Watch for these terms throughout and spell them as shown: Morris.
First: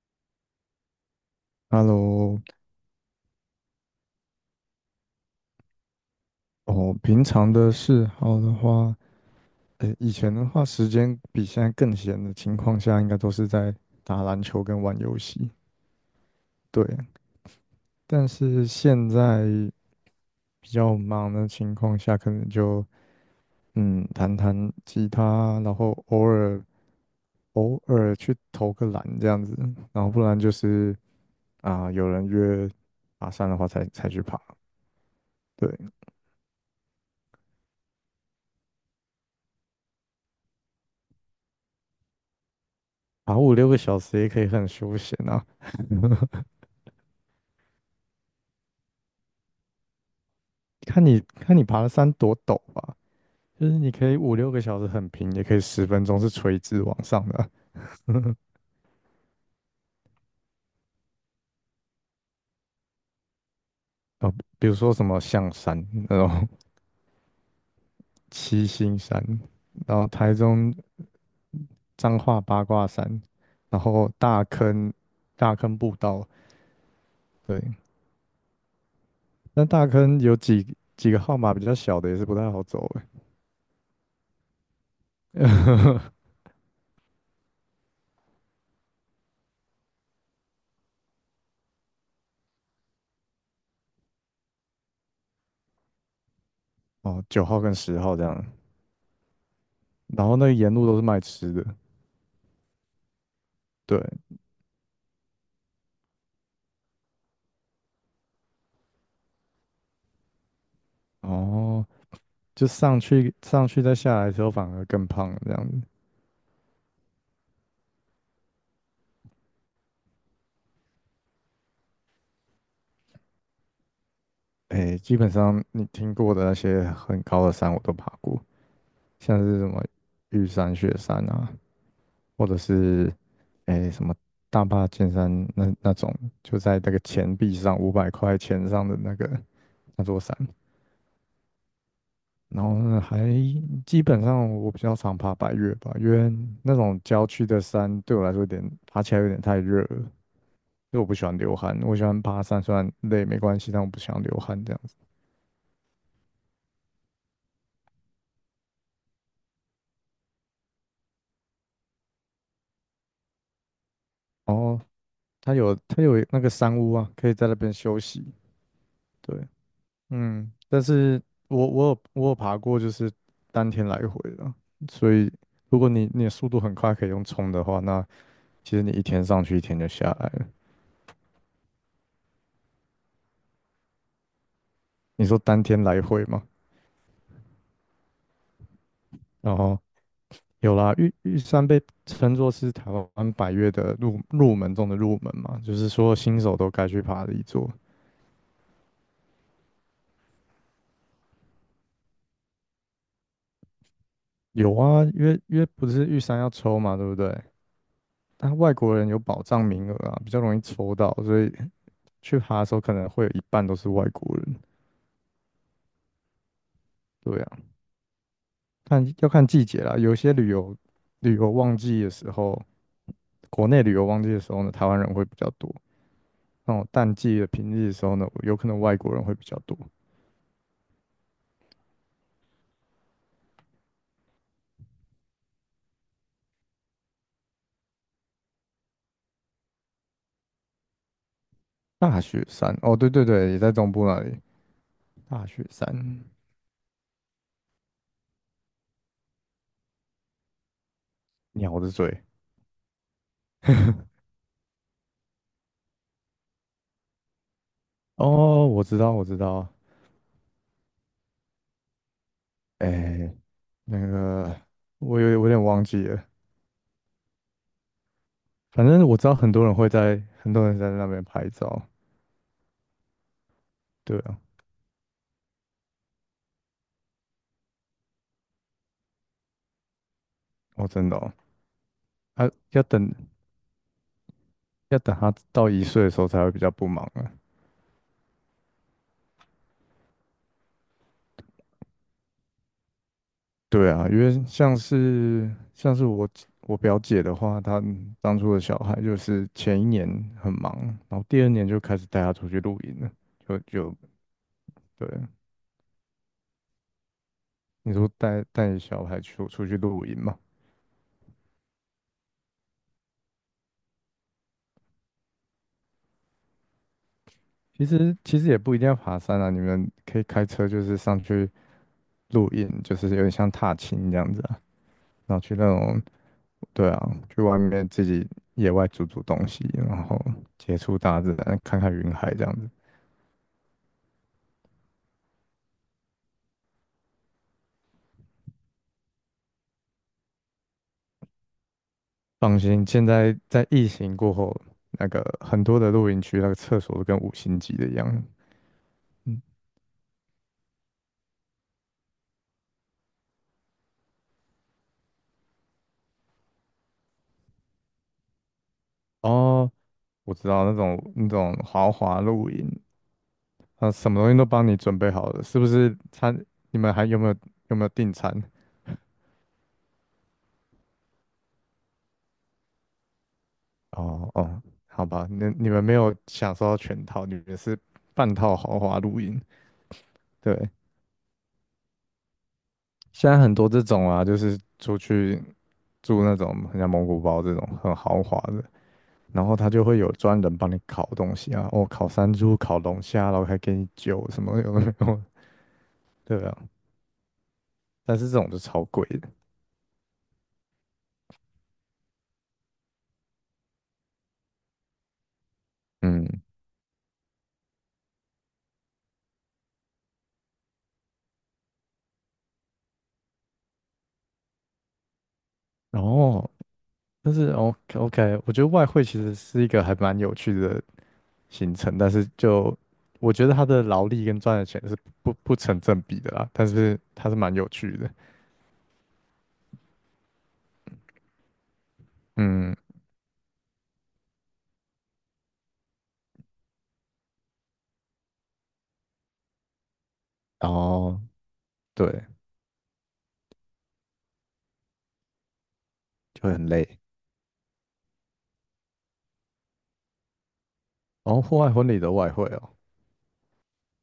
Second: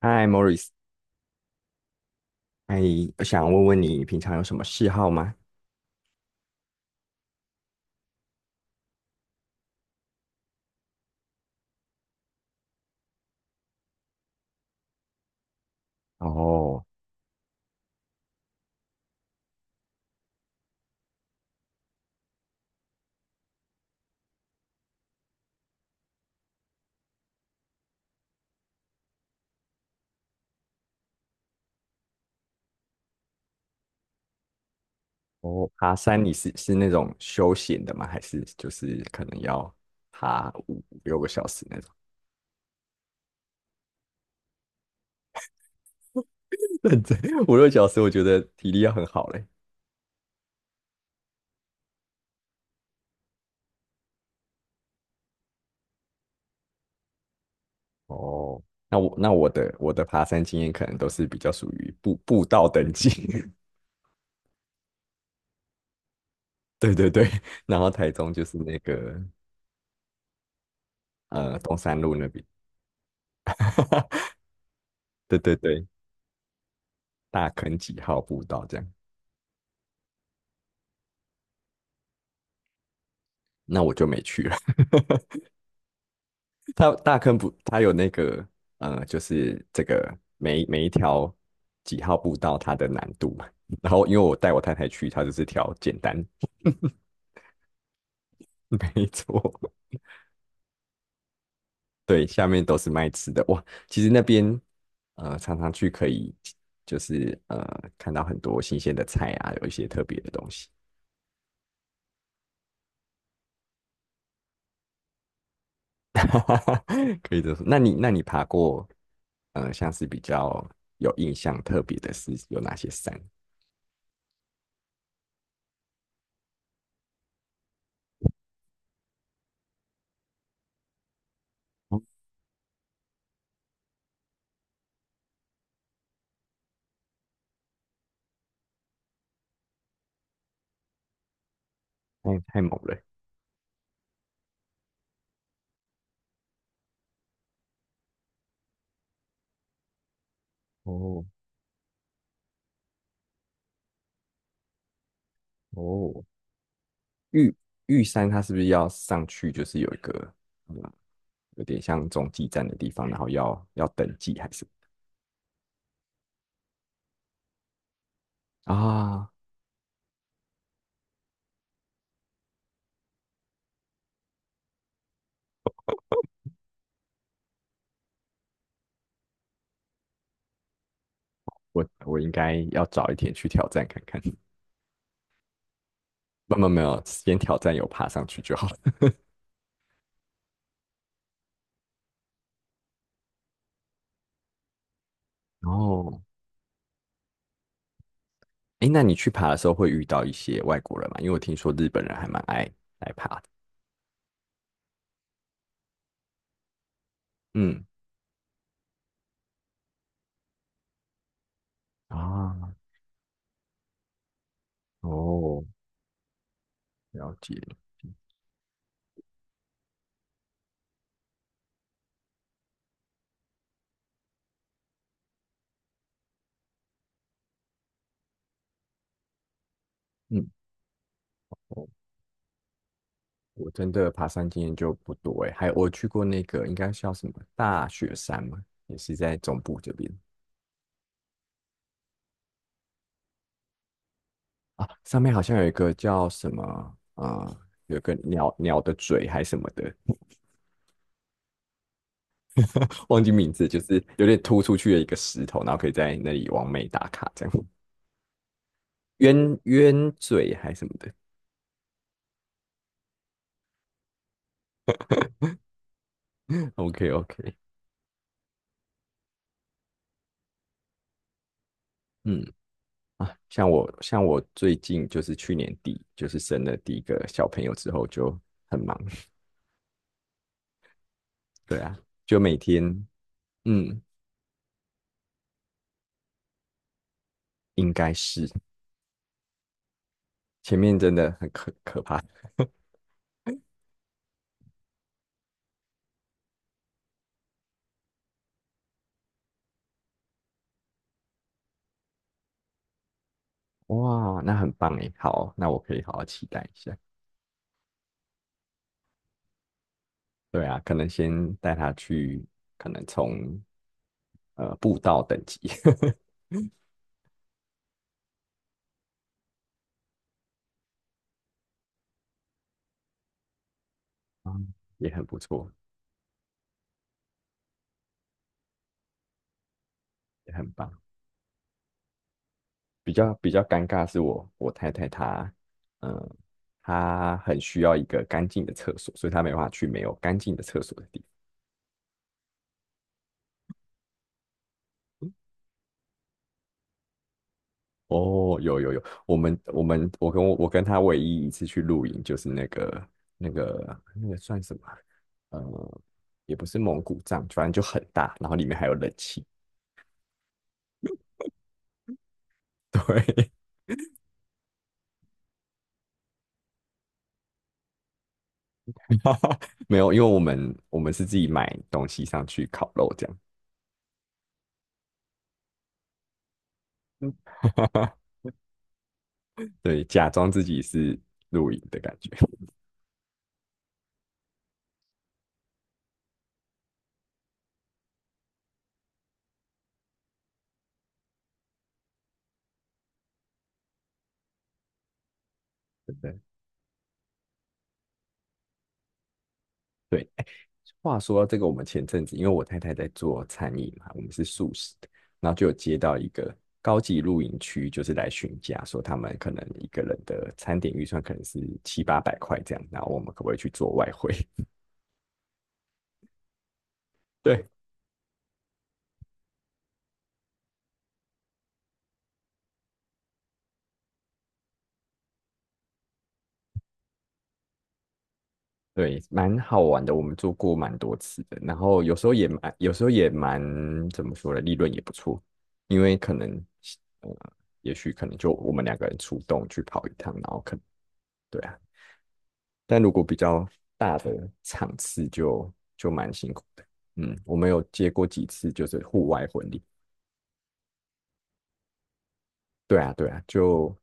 嗨，Morris，Hello，哎，我想问问你平常有什么嗜好吗？哦，平常的嗜好的话，诶，以前的话，时间比现在更闲的情况下，应该都是在打篮球跟玩游戏。然对，后，但是现在比较忙的情况下，可能就弹弹吉他，然后偶尔去投个篮这样子，然后不然就是啊、有人约爬山的话才去爬。哦，对，爬山你是那种休闲的吗？还是就是可能要爬五六个小时那种？爬五六个小时也可以很休闲啊。认真，五六小时我觉得体力要很好嘞。看你爬的山多陡吧，就是你可以五六个小时很平，也可以10分钟是垂直往上的啊。哦，那我的爬山经验可能都是比较属于步道等级。呃，比如说什么象山那种 对对对。然后台 中就是七那星个山，然后台中东山路彰那化边。八卦山，然后大 坑对大对坑对，步道，大对，坑几号步道这样，那大坑有几个号码比较小的也是不太好走诶，那我就没去了。它大坑不，它有那个就是这个每一条几号步道它的难度嘛。然后因为我带我太太去，它就是挑简单。哦，9号跟10号这样，没错，然后那个沿路都是卖吃的，对，下面都是卖吃的哇。对，其实那边常常去可以就是看到很多新鲜的菜啊，有一些特别的东西。哦，就上去再下来的时候反而更胖了这样 可以这么说。那你爬过像是比较有印象特别的是有哪些山？哎，基本上你听过的那些很高的山我都爬过，像是什么玉山、雪山啊，哦或者是哎什么大霸尖山那种，就在那个钱币上500块钱上的那个那座山。太然猛后了。呢，基本上我比较常爬百岳吧，因为那种郊区的山对我来说爬起来有点太热了，因为我不哦，喜欢流汗，我喜欢爬山虽然累没关系，但我不喜欢流汗这样子。哦，玉玉山它是不是要上去？就是有一个，嗯，有点像中继站的地方，然后要登记还是？哦，它有那个山屋啊，可以在那边休息。啊，对，嗯，但是我有爬过，就是当天来回的，所以如果你的速度很快，可以用冲的话，那其实你一天上去，一天就下来了。我应该要早一点去挑战看看。你说当天来回嘛，没有没有，先挑战有爬上去就好了。然后有啦，玉山被称作是台湾百岳的入门中的入门嘛，就是说哦，新手都该去爬的一座。哎，那你去爬的时候会遇到一些外国人吗？因为我听说日本人还蛮爱来爬的。有啊，因为不是玉山要抽嘛，对不对？嗯，但外国人有保障名额啊，比较容易抽到，所以去爬啊，的时候，可能会有一半都是外国人。哦，了对啊，解。看要看季节啦，有些旅游旺季的时候，国内旅游旺季的时候呢，台湾人会比较多。那种淡季的平日的时候呢，有可能外国人会比较多。嗯。我真的爬山经验就不多诶，还有我去过那个应该叫什么大雪山嘛，也是在中部这边大雪山，哦，对对对，也在中部那里。啊，上面好大像有雪一个山，叫什么啊、有个鸟的嘴还什么的。鸟的嘴。忘记名字，就是 有点突出去的一个石头，然后可以在那里完美打卡这样，哦，我知道，我知鸳道。鸳嘴还什么的。 哎，那个，我有点忘记了。，OK OK，反正我知道很多人会在，很多人在那边拍照。嗯啊，像我对像啊，我最近就是去年底就是生了第一个小朋友之后就很忙。哦，真的哦，对啊，就啊，每天。要等嗯，要等他到1岁的时候才会比较不忙啊。应该是前面真的很可怕。对啊，因为像是我表姐的话，她当初的小孩就是前一年很忙，然后第二年就开始带他出去露营了，就哇，那很棒诶，对。好，那我可以好好期待一下。你说带小孩出去露营嘛？对啊，可能先带他去，可能从步道等级。其实也不一定要爬山啊，你们可以开车就是上去露营，就是有点像踏青这样子啊，嗯，也很然不后去那错，种，对啊，去外面自己野外煮煮东西，然后也很接棒。触大自然，看看云海这样子。比较尴尬是我太太她，嗯，她很需要一个干净的厕所，所以她没办法去没有干净的厕所的地方。放心，现在在疫情过后，那个很多的露营区那个厕所都跟五星级的一样。哦，有有有，我嗯，们我们我跟她唯一一次去露营就是那个那个算什么？呃，也不是蒙古帐，反正就很大，然后里面还有冷气。哦，我知道那种豪华露营，对，啊，什么东西都帮你准备好了，是不是餐？你们还有没有订餐？没有，因为我们是自己买东西上去烤肉这哦哦，好吧，那你们没有享受到全套，你们是样。半套豪华露营。对，假装自对，己是露营的感觉。现在很多这种啊，就是出去住那种很像蒙古包这种很豪华的，然后他就会有专人帮你烤东西啊，哦，烤山猪、烤龙虾，然后还给你酒什么有的没有，对 对对啊，但是这种就超贵的，对，哎话说到这个，我们前阵子因为我太太在做餐饮嘛，我们是素食的，然后就有接到一嗯，个高级露营区，就是来询价，说他们可能一个人的餐点预算可能是七八百块这样，然后我们可不可以去做外汇？然后但 是 对，OK OK，我觉得外汇其实是一个还蛮有趣的行程，但是就我觉得他的劳力跟赚的钱是不成正比的啦，但是它是蛮有趣的，对，蛮好玩的，我们做过蛮多次的，然后有时候也蛮，嗯，有时候也蛮，怎么说呢，利润也不错，因为可能，呃，也许可能就我们两个人出动去跑一趟，然后然可能后对啊，对，但如果比较大的场次就蛮就辛会苦很的。累。嗯，我们有接过几次就是户外婚礼，然后户外婚礼的外汇哦，对啊，对啊，就，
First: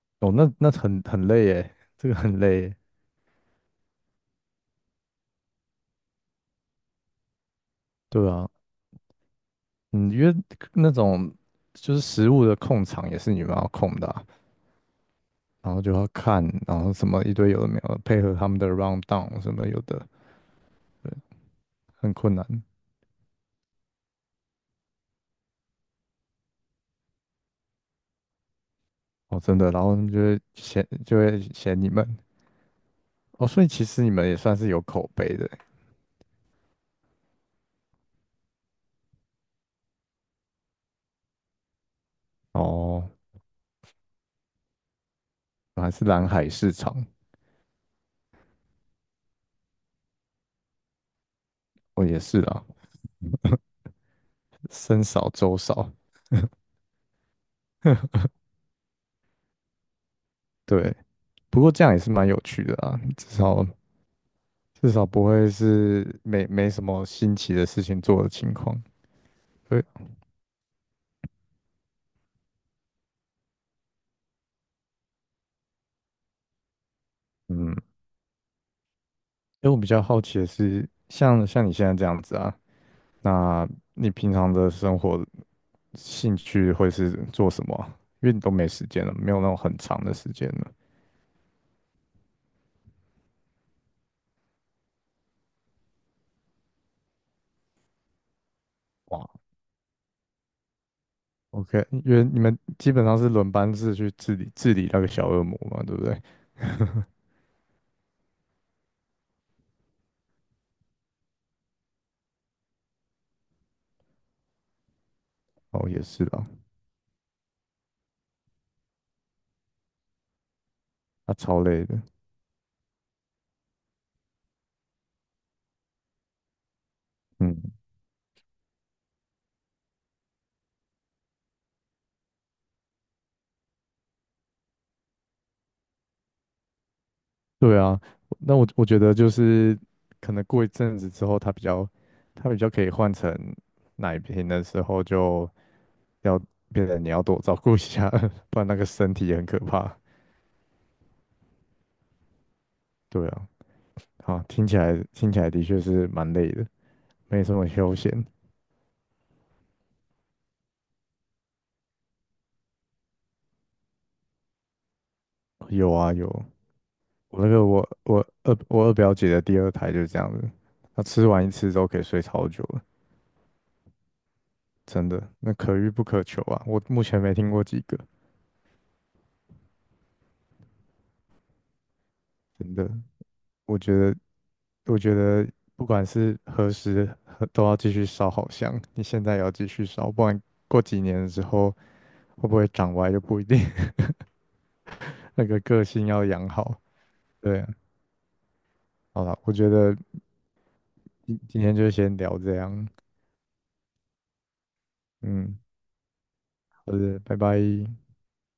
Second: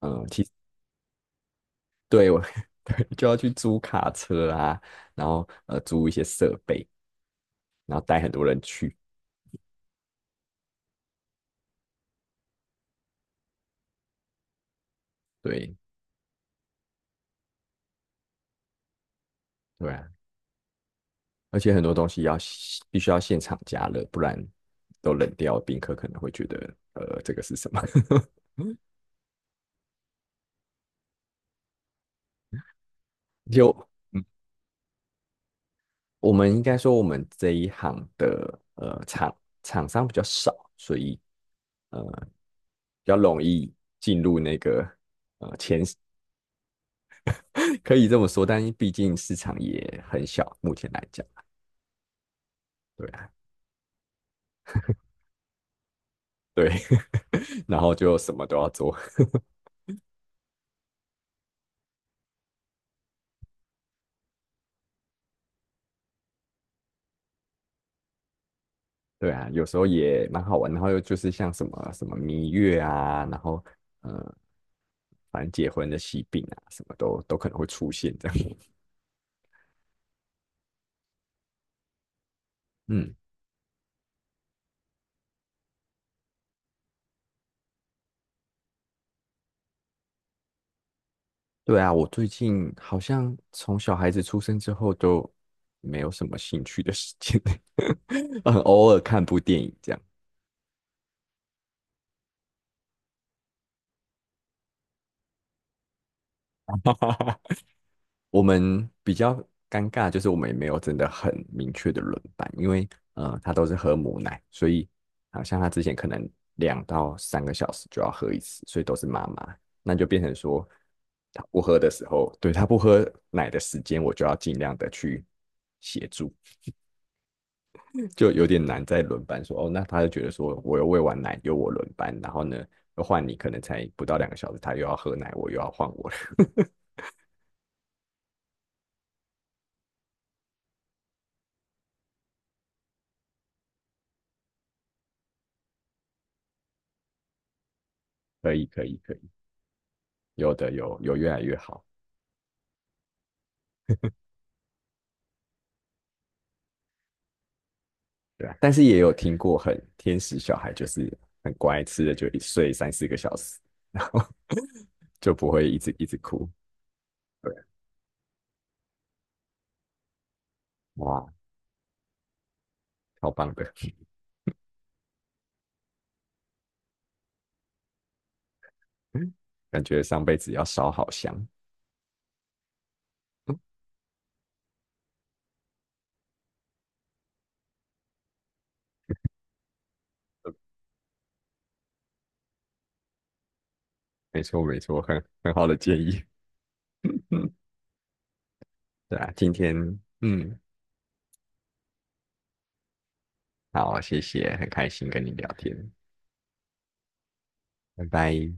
嗯、哦，其实那很累耶，这个对很我，累耶。对，就要去租卡车啊，然后租一些设备，然后带对很多啊，人去。嗯，因为那种就是食物的控场也是你们要控的啊然对。后就要看，然后什么一堆有的没有的，配合他们的 round down 什么有对的，啊，对，而且很多东很西困要难必须要现场加热，不然都冷掉，宾客可能会觉得这个是什么？哦，真的。然后他们就会嫌你们哦，所以就其实你嗯们也算是有口碑的我们应该说我们这一行的厂商比较少，所以呃哦，比较容易进入那个。 还是蓝海市场，可以这么说，但毕竟市场也很小，目前来讲，哦，也是啊，对啊，僧少粥少。对。然后就 什么都要做。对，不过这样也是蛮有趣的啊，至少不会是没什么新奇的事情做的情况。对啊，有时对，候也蛮好玩，然后又就是像什么什么蜜月啊，然后呃反正结婚的喜病啊，什么都可能会嗯，因出现这样。为我比较好奇的是，像你现在这样子啊，嗯，那你平常的生活兴趣会是做什么啊？因为你都没时间了，没有那种很长的时间了。对啊，我最近好像从小孩子出生之后都没有什么兴趣的事情。很偶尔看哇，部电影这样。OK，因为你们基本上是轮班制去治理治理那个小恶魔嘛，对不对？我们比较尴尬，就是我们也没有真的很明确的轮班，因为他都是喝母奶，所以好像他之哦，前也可是能啦，2到3个小时就要喝一次，所以都是妈妈，那就变成说他他超不喝累的的。时候，对，他不喝奶的时间，我就要尽量的去协助，嗯就有点难在轮班说哦，那他就觉得说我又喂完奶，由我轮班，然后呢又换你，可能才不到2个小时，他又要喝奶，我又要换我了。对啊，那我觉得就是可能过一阵子之后，它比较可以换成奶瓶的时候，就要变得你要多照顾一下，可不以然那可个以可身以，体也很可怕。有的有越来越好。对啊，好，听起来的确是蛮累的，没什么休闲。对啊，但是也有听过很天使小孩，就是很乖，吃了就一睡3、4个小时，然后 就不会一有直一啊直有，哭。我那对，个我我二我二表姐的第二胎就是这样子，她吃哇，完一次之后可以睡超久了，超棒的。真的，那可遇不可求啊。我目前没听过几个，感觉上辈子要烧好香。真的，嗯我觉得。我觉得不管是何时和都要继续烧好香，你现在也要继续烧，不然过几年之后会不会长歪就不一定。没错没错，很 那很个好的个建性议。要养好。嗯，对啊，对好啊，了，今我觉天得嗯，今天就先聊这样，好，谢谢，很开心跟你聊嗯，天，好的，拜拜。拜拜。